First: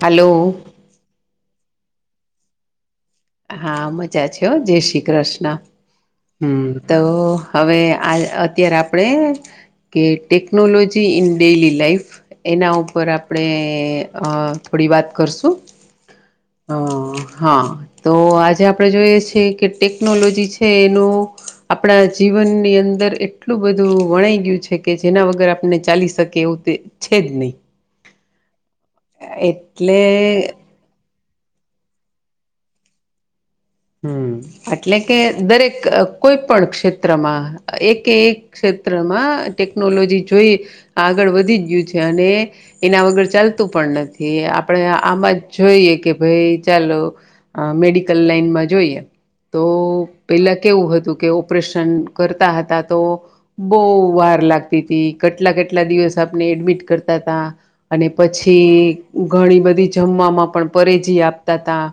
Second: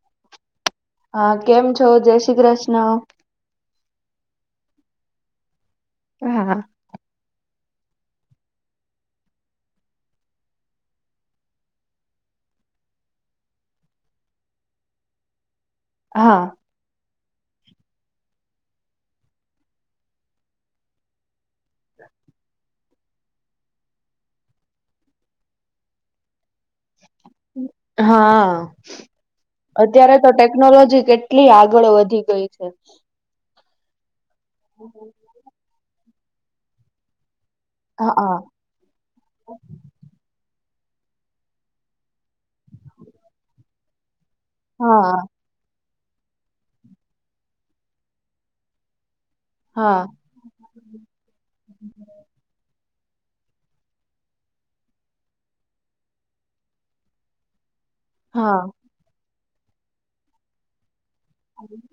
હાલો. હા કેમ છો? જય શ્રી કૃષ્ણ. હા મજા છે હો, જય શ્રી કૃષ્ણ. હા. હમ્મ તો. હવે આ અત્યારે આપણેે કે ટેકનોલોજી ઇન ડેયલી લાઈફ એના ઉપર આપણે અ થોડી આપડી વાત કરશું. હા. અ હા, તો આજે આપડે જોઈએ છેએ કે ટેકનોલોજી છે એનું આપણા જીવ જીવનની અંદર એટલું બધું વણાઈ ગયું છે કે જેના વગર આપને ચાલી શકે એવું તે છે જ નહીં હા, એટલે અત્યારે તો હ ટેકનોલોજી કેટ લી આગળ વધી ગઈ છે. હમ્મ, એટલે કે દરેક કોઈ પણ ક્ષેત્રમાં. એક હા એક ક્ષેત્રમાં ટેકનોલોજી જોઈ આગળ વધી ગયું છે અને એના વગર ચાલતું પણ નથી. ઈ આપણે હા આમાં જ જોઈએ કે ભાઈ ચાલો મેડિકલ લાઈનમાં જોઈએ હા. તો પેલા કેવું હતું કે ઓપરેશન કરતા હતા તો બહુ વાર લાગતી કેટલા કેટલા દિવસ આપણે એડમિટ કરતા તા અને હા પછી ઘણી બધી જમવામાં પણ પરેજી આપતા તા.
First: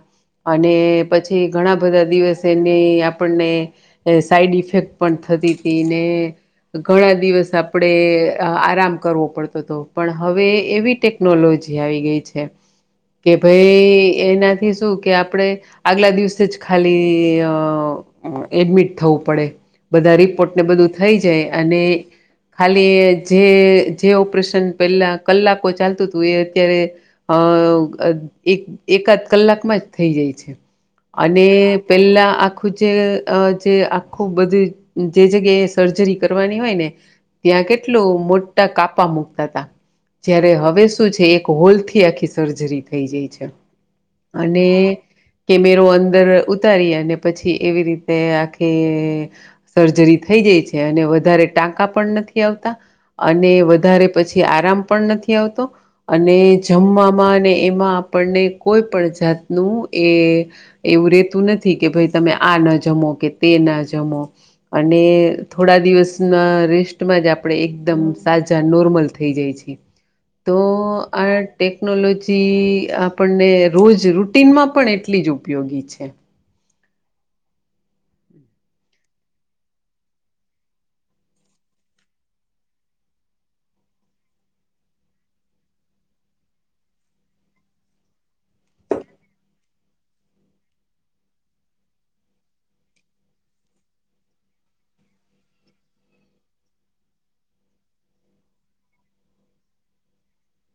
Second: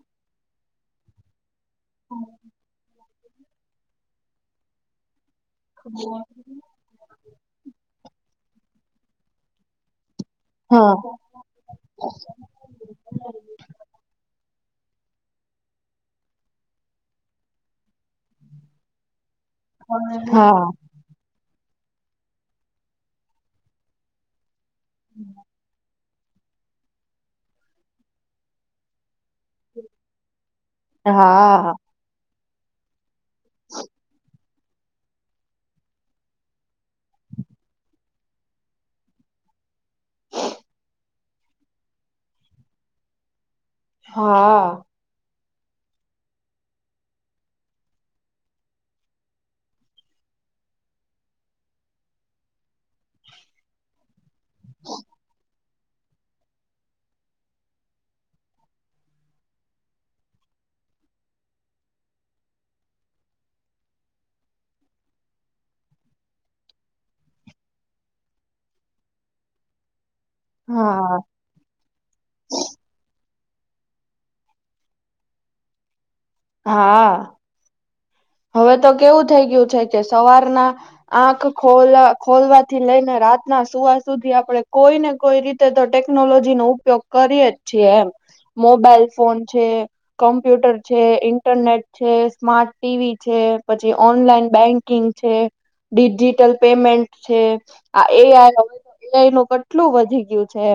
અને પછી ઘણા બધા દિવસે એની આપણને સાઈડ ઇફેક્ટ પણ થતી તી ને ઘણા દિવસ આપણે આરામ કરવો પડતો તો. પણ હવે હા એવી ટેકનોલોજી આવી ગઈ છે કે ભઈ એનાથી શું કે આપણે આગલા દિવસે જ ખાલી અ એડમિટ થવું પડે. બધા રિપોર્ટ ને હા બધું થઈ જાય અને ખાલી જે જે ઓપરેશન પેલા કલાકો ચાલતું તુ એ અત્યારે અ એક એકાદ કલાકમાં જ થઈ જાય છે. અને હા પેલા આખું જે જે આખું બધું જે જગ્યાએ સર્જરી કરવાની હોય ને ત્યાં કેટલું મોટા કાપા મુકતા તા. જય્યારે હવે શું છે એક હોલ થી આખી સર્જરી થઈ જાય છે. અને હા કેમેરો અંદર ઉતારી અને પછી એવી રીતે આખી સર્જરી થઈ ગઈ છે અને વધારે ટાંકા પણ નથી આવતા અને વધારે પછી આરામ પણ નથી આવતો અને જમવામાં અને એમાં આપણને કોઈ પણ જાતનું એ એવું રેતું નથી કે ભાઈ તમે આ ન જમો કે તે ના જમો અને થોડા દિવસના રેસ્ટમાં જ આપણેે એકદમ સાજા નોર્મલ થઈ જાય છે. તો હા આ ટેકનોલોજી આપ પણને રોજ રૂટીનમાં પણ એટલી જ ઉપયોગી છે. હા. હવે તો કેવું થઈ ગયું છે કે સવારના આંખ ખો ખોલવાથી લઈને રા રાતના સુવા સુધી આપણે કોઈ ને કોઈ રીતે તો ટેકનોલોજી નો ઉપયોગ કરીય જ છીએ એમ. મોબાઈલ ફોન છે, કોમ્પ્યુટર છે, ઇન્ટરનેટ છે, સ્માર્ટ ટીવી છે પછી ઓનલાઈન બેંકિંગ છે ડિજિટલ પેમેન્ટ છે. આ એઆઈ હવે એઆઈ નું કેટલું વધી ગયું છે.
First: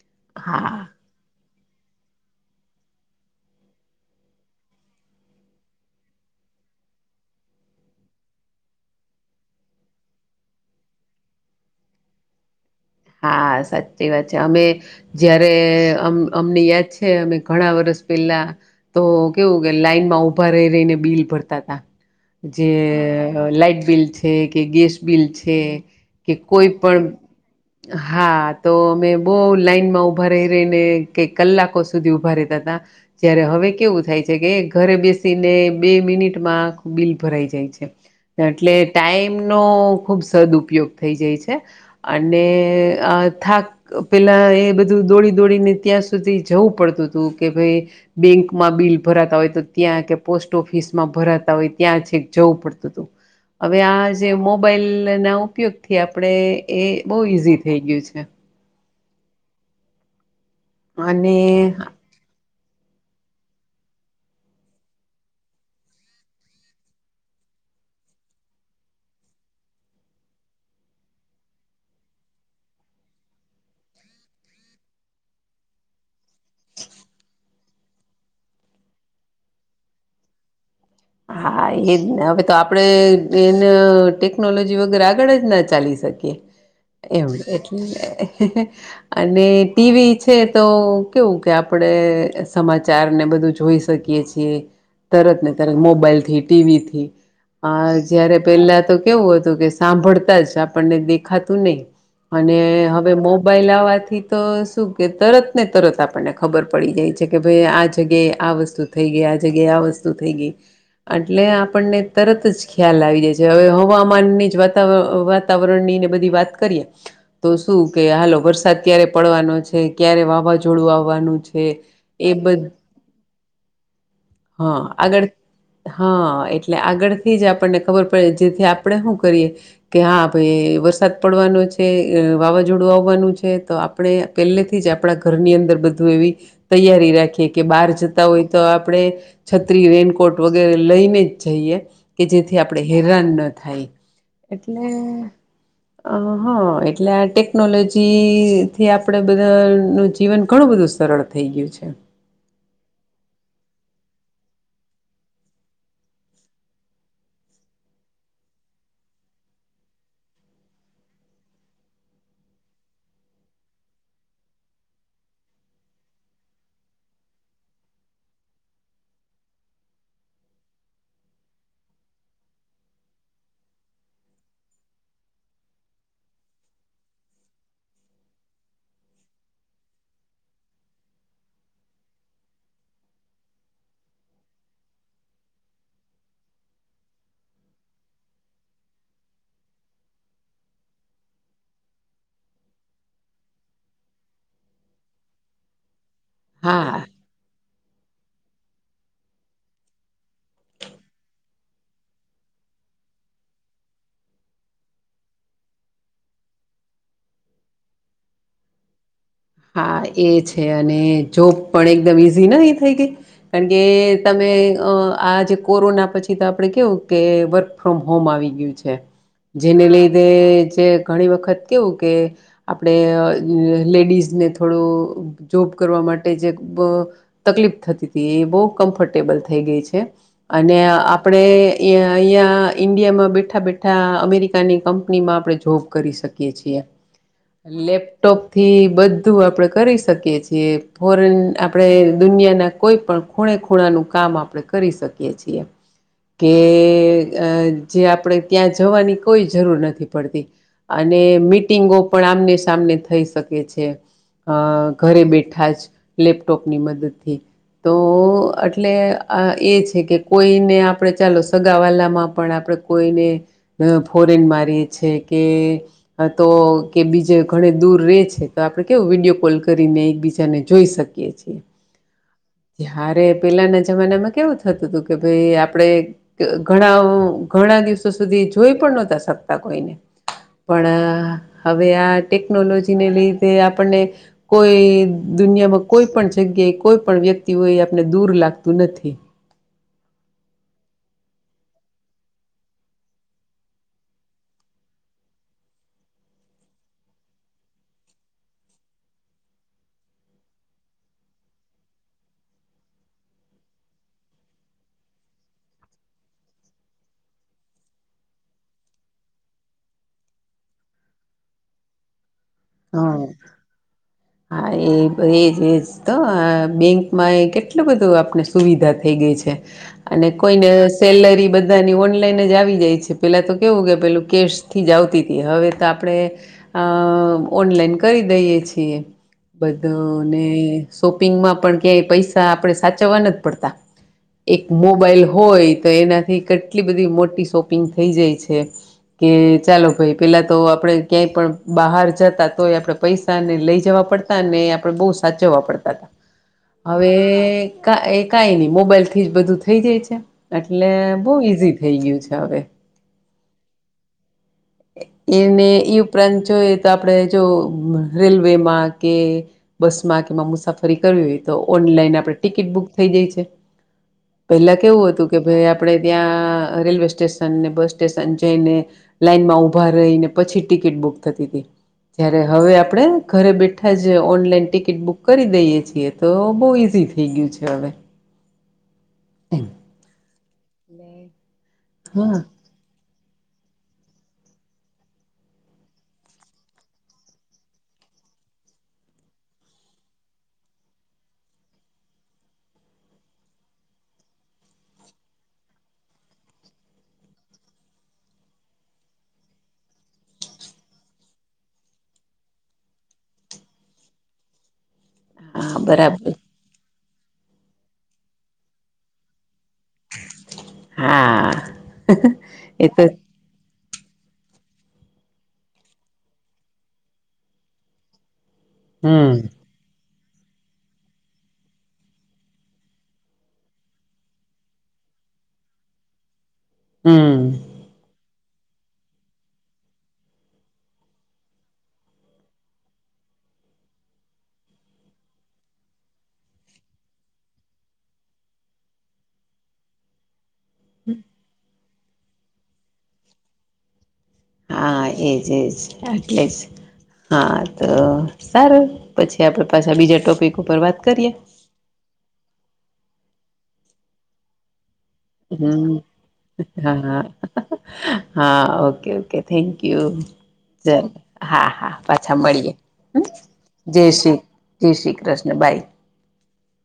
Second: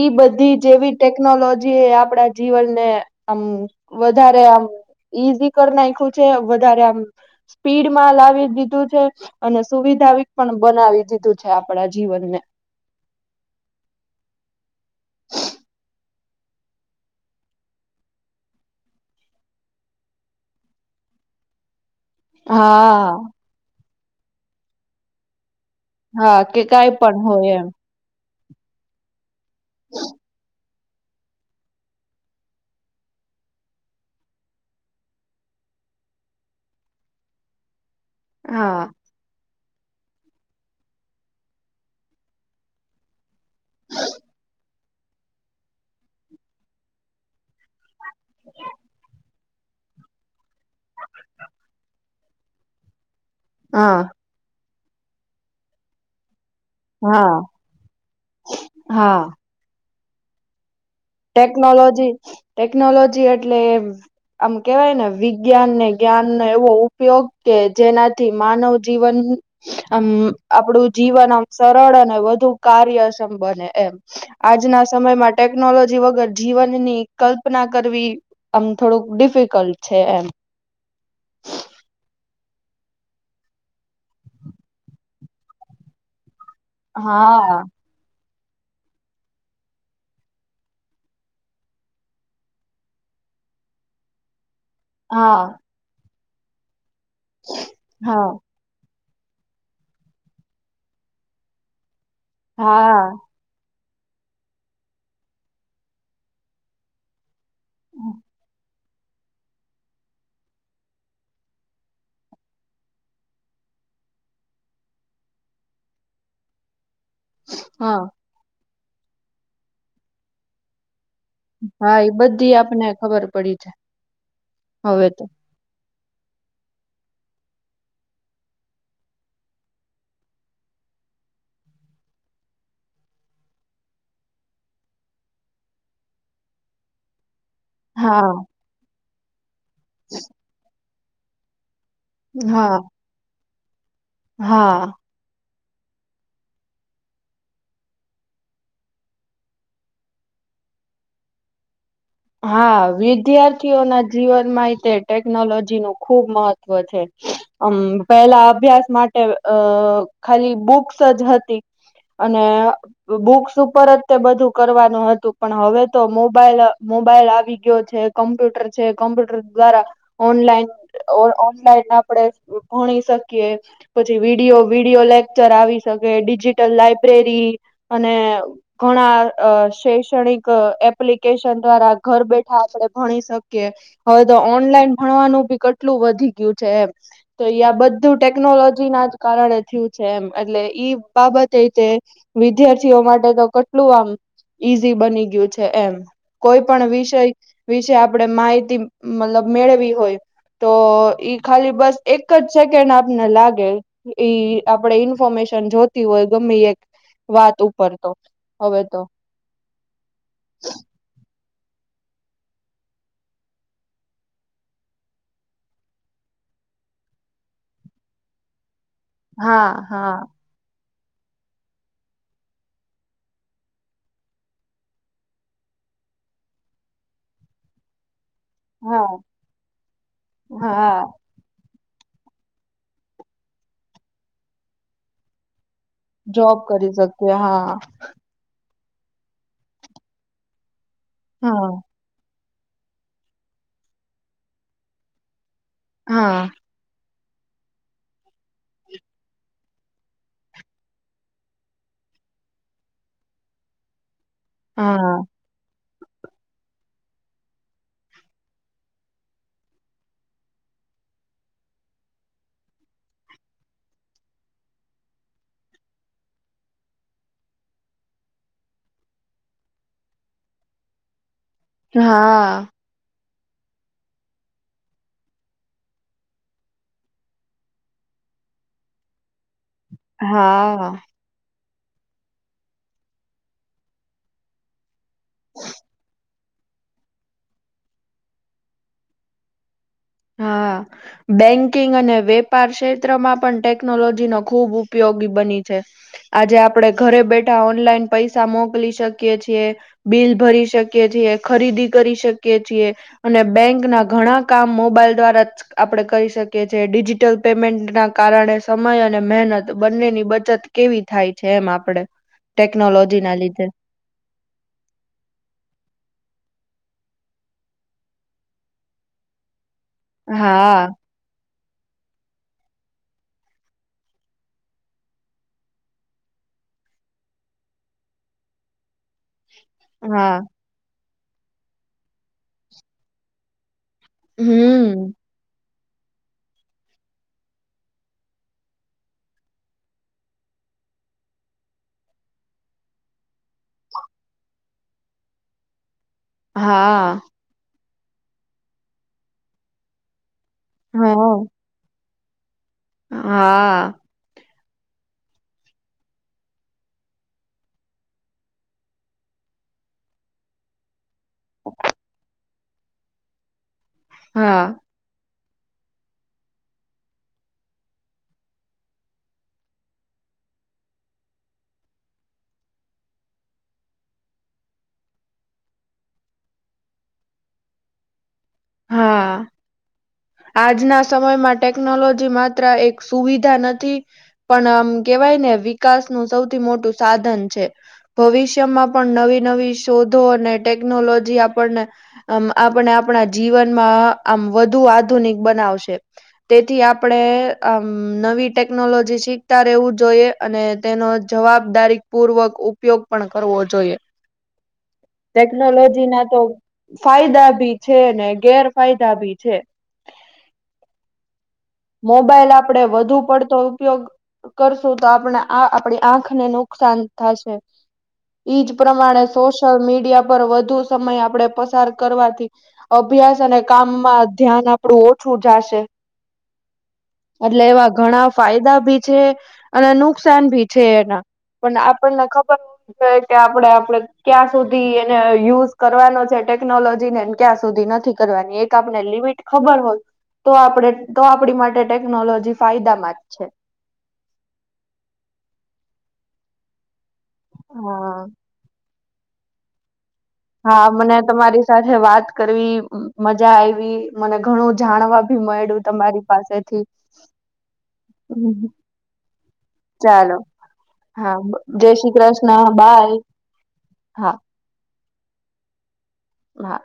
ઈ બધી હા. જેવી ટેકનોલોજી આપડા જીવનને આમ વધારે આમ ઈઝી કરી નાયખૂ છે. વધારે આમ સ્પીડમાં લાવી દીધું છે અને સુવિધાવીક પણ બનાવી દીધું છે. આપણા જીવનને હા સાચી વાત છે અમે જયારે અમને યાદ છે અમે ઘણા વર્ષ પેલા તો કેવું કે લાઈન માં ઉભા રહી રહીને બિલ ભરતા તા. જે હા લાાઈટ બિલ છે કે ગેસ બિલ છે હા કે કઈ પણ હોય એમ હા તો અમે બો લાઈન માં ઉભા રેય રેય ને કે કલાકો સુધી ઉભા રેતાતા જ્યારે હવે કેવું થાય છે કે ઘરે બેસીને બે મિનિટમાં આખુ બિલ ભરાઈ જાય છે. એટલે હા ટાઈમનો ખુબ સદ ઉપયોગ થઈ જાય છે અને થાક પેલા એ બધું દોડી દોડીને ત્યાં સુધી જવું પડતું હતું કે ભાઈ બેંકમાં બિલ ભરાતા હોય તો ત્યાં કે પોસ્ટ ઓફીસમાં ભરાતા હોય ત્યાં છેક જવું પડતું હતું હવે હા આ મો બાઈલ ના ઉપયોગ થી આપણેે એ બહુ હા ઈઝી થઈ ગયું છે. હા. અને ટેકનોલોજી ટેકનોલોજી એટલે આમ કેવાય ને વિજ્ઞાન ને જ્ઞાનનો એવો ઉપયોગ કે જેનાથી માનવ જીવન આમ આપડું જીવન આમ સરળ અને વધુ કાર્યક્ષમ બને એમ આજના સમયમાં ટેકનોલોજી વગર જીવનની કલ્પના કરવી આમ થોડુંક ડિફિકલ્ટ છે એમ [inaudible] હા એજ ને હવે તો આપણે એને ટેકનોલોજી વગર આગળ જ ના ચાલી શકીએ એમ હા એટલે અને ટીવી છે તો કેવું કે આપડે સમાચાર ને બધું જોઈ શકીએ છીએ. હા. મોબાઈલ થી ટીવીથી આ હા જયારે પેલા તો કેવું હતું કે સાંભળતા જ આપણને દેખાતું નય અને હા હવે મોબાઈલ આવા થી તો શું કે તરત ને તરત આપણને ખબર પડી જાય છે કે ભાઈ આ જગ્યાએ આ વસ્તુ થઈ ગઈ આ જગ્યાએ આ વસ્તુ થઈ ગઈ એટલે આપણને તરત જ ખ્યાલ આવી જાય છે હવે હવામાનની જ વાતાવર વાતાવરણની બધી વાત કરીએ તો શું હા કે હાલો વરસાદ ક્યારે પડવાનો છે ક્યારે વાવાઝોડું આવ વાનું છે હા એ બ બધી આપને ખબર પડી છે હ હવે તો આગળ હા એટલે આગળથી જ આપણને ખબર પડે જેથી આપણે હું કરીએ કે હા ભાઈ એ વરસાદ પડવાનો છે વાવાઝોડું આવવાનું છે તો આપણે પહેલેથી જ આપણા ઘરની અંદર બધું એવી તૈયારી રાખીએ. કે બાર જતા હા હોય તો આપણે છત્રી રેનકોટ વગેરે લઈને જ જઈએ. કે જેથી હા આપણે હેરાન ન થાય એટલે હા અ હ એટલે આ ટેકનોલોજી થી આપડે બધા નું જીવન ઘણું બધું સરળ થઈ ગયું છે. હા વિદ્યાર્થીઓ ના જીવનમાં તે ટેકનોલોજી નું ખુબ મહત્વ છે. અમ પેલા અભ્યાસ માટે અ ખાલી બુક્સ જ હતી. અને બુક્સ ઉપર જ તે બધું કરવાનું હતું પણ હવે તો મોબાઈલ મોબાઈલ આવી ગયો છે કોમ્પ્યુટર છે કોમ્પ્યુટર દ્વારા ઓનલાઈન ઓનલાઈન આપડે ભણી શકીએ પછી વિડીયો વિડીયો લેકચર આવી શકી ડિજિટલ લાયબ્રેરી અને ઘણા અ શૈક્ષણિક એપ્લિકેશન દ્વારા ઘર બેઠા આપડે ભણી શકીએ હવે તો ઓનલાઈન ભણવાનું ભી કટલું વધી ગયું તો બધું ટેકનોલોજી ના જ કારણે થયું છે એમ એટલે ઈ બાબત તે વિદ્યાર્થીઓ માટે તો કેટલું આમ ઈઝી બની ગયું છે એમ કોઈ પણ હા વિષય વિશે આપડે માહિતી મતલબ મેળવી હોય તો ઈ ખાલી બસ એક જ સેકન્ડ આપને લાગે ઈ આપડે ઇન્ફોર્મેશ જોતી હોય ગમે એક વાત ઉપર તો હવે તો હા એ છે અને જોબ પણ એકદમ ઈઝી નથીહી થઈ ગઈ કારણ કે તમે આ જે કોરોના પછી આપે કેવું કે વર્ક ફ્રોમ હોમ આવી ગયું છે હા જેને હા લીધે જે ઘણી વખત કેવું કે આપણેે લેડીઝ ને થોડું જોબ કરવા માટે જે તકલીફ થતી થી એ બહુ હા કમ્ફર્ટેબલ થઈ ગઈ છે અને હા આપણે એં અહીંયા ઇન્ડિયામાં બેઠા બેઠા અમેરિકાની કંપનીમાં આપણે જોબ કરી શકી જોબ છી કરી શકીએ હા લેપટોપ થી બધું આપડે કરી શકીએ છીએ ફોરેન આપણે દુનિયા ના કોઈ પણ ખૂણે ખૂણાનું નુ કામ આપણે કરી શકીએ છીએ હા કે અ જે આપણે ત્યાં જવાની કોઈ જરૂર નથી પડતી અને મિટિંગો પણ સામને સામને થઈ શકે છે અ હા ઘરે બેઠા જ લેપટોપની મદદથી તો એટલે આ એ છે કે કોઈને આપડે ચાલો સગા વાલામાં પણ આપ કોઈને ફોરેન મારીએ છે કે તો કે બીજે ઘ દૂર રે છે તો આપડણે કેવું વિડીયો કોલ કરીને એકબીજાને જોઈ શકીએ છીએ હા ત્યારે પેલાના જમાનામાં કેવું થતું હતું કે ભાઈ આપણે ઘણા ઘણા દિવસો સુધી જોઈ પણ નહોતા શક પણ હા હવે આ ટેકનોલોજીને લીધે આપને કોઈ દુનિયામાં કોઈ પણ જગ્યાએ કોઈ પણ વ્યક્તિ હોય એ આપને દૂર લાગતું નથી બેંકિંગ અને વેપાર ક્ષેત્રમાં પણ ટેકનોલોજી નો ખુબ ઉપયોગી બની છે આજે આપડે ઘરે બેઠા ઓનલાઈન પૈસા મોકલી શકીએ છીએ બિલ ભરી શકીએ છીએ ખરીદી કરી શકીએ છીએ અને બેંક ના ઘણા કામો મોબાઈલ દ્વારા જ આપણે કરી શકીએ છીએ ડિજિટલ પેમેન્ટના કારણે સમય અને મહેનત બ નેની બચત કેવી થાય છે, એમ આપડે હા ટેકનોલોજી ના લીધે હા એ એજ એજ તો બેંકમાં એ કેટલું બધું આપને સુવિધા થઈ ગઈ છે, અને કોઈને હા સેલરી બધ ધાની ઓનલાઈન જ આવી જાય છે, પેલા તો કેવું કે પેલું કેશથી જ આવતી હતી હવે તો આપડે અ ઓનલાઈન કરી દઈએ છીએ હા બધુંને શોપિંગમાં પણ ક્યાંય પૈસા આપણે સાચવવા નથ પડતા એક હમ મોબાઈલ હોય તો એનાથી કેટલી બધી મોટી શોપિંગ થઈ જાય છે. કે ચાલો ભાઈ પેલા તો આપડે ક્યાંય પણ બહાર જત તા તોય આપડે પૈસા ને લઈ જવા પડતા ને આપણે બોવ સાચવવા પડતા હવે હા કા એ કઈ ની મોબાઈલથી જ બધું થઈ જાય છે. એટલે બોવ હા ઈઝી થઈ ગયું છે, હવે હા. એને ઈ ઉપરાંત જોઈએ તો આપણે જો રેલવેમાં કે બસમાં કે એમાં મુસાફરી કરવી હોય તો ઓનલાઈન આપડે ટિકિટ બુક થઈ જઈ છે, હા પેલા કેવું હતું કે ભાઈ આપડે ત્યાં રેલવે સ્ટેશન ને બસ સ્ટેશન જઈને લાઈન માં ઉભા રહીને પછી ટિકિટ બુક થતી હતી જયારે હવે આપણે ઘરે બેઠા જ ઓનલાઈન ટિકિટ બુક કરી દઈએ છીએ તો બહુ ઈઝી થઈ ગયું છે, હવે હા એમ. આજના સમયમાં ટેકનોલોજી હા માત્ર એક સુવિધા નથી પણ આમ કેવાય ને વિકાસનું સૌથી મોટું સાધન છે. ભવિષ્યમાં પણ નવી નવી શોધો અને ટેકનોલોજી આપણને આમ આપને આપણા જીવનમાં આમ વધુ આધુનિક બનાવશે તેથી આપણે આમ ન વી ટેકનોલોજી શીખતા રહેવું જોઈએ અને તેનો જવાબદારી પૂર્વક ઉપયોગ પણ કરવો જોઈએ [inaudible] હા ટેકનોલોજી ના બરાબર તો ફાયદા ભી છે, ને ગેરફાયદા ભી છે. હા મોબાઈલ આપડે એ તો વધુ પડતો ઉપયોગ કરશું તો આપણા આ આપડી આંખને નુકસાન થશે ઈજ પ્રમાણે હમ સોશયલ મીડિયા પર વધુ સમય આપડે પસાર કરવાથી અભ્યાસ અને કામમાં ધ્યાન આપડું ઓછું જાશે હમ એટલે એવા ઘણા ફાયદા ભી છે, અને નુકસાન ભી છે, એના પણ આપણને ખબર હો જોએ કે આપડે આપડે ક્યાં સુધી એને યુઝ કરવાનો છે. ટેકનોલોજી ને ક્યાં સુધી નથી કરવાની એક આપને લિમિટ ખબર હોય તો આપણે તો આપણી માટે ટેકનોલોજી ફાયદામાં જ છે. હા એજ એજ એટલે જ હા તો હા સારું પછી આપડે પાછા બીજા ટોપિક ઉપર હા વાત મને કરીએ તમારી સાથે વાત કરવી મજા આયવી મને ઘણું જાણવા ભી મળ્યું હમમ તમારી પાસેથી હ હા ઓકે ઓકે થેક ક્યુ ચાલો ચાલ હા જય હા શ્રી પાછા મળીએે કૃષ્ણ બાય જય હા શ્રી જય શ્રી કૃષ્ણ બાય હા.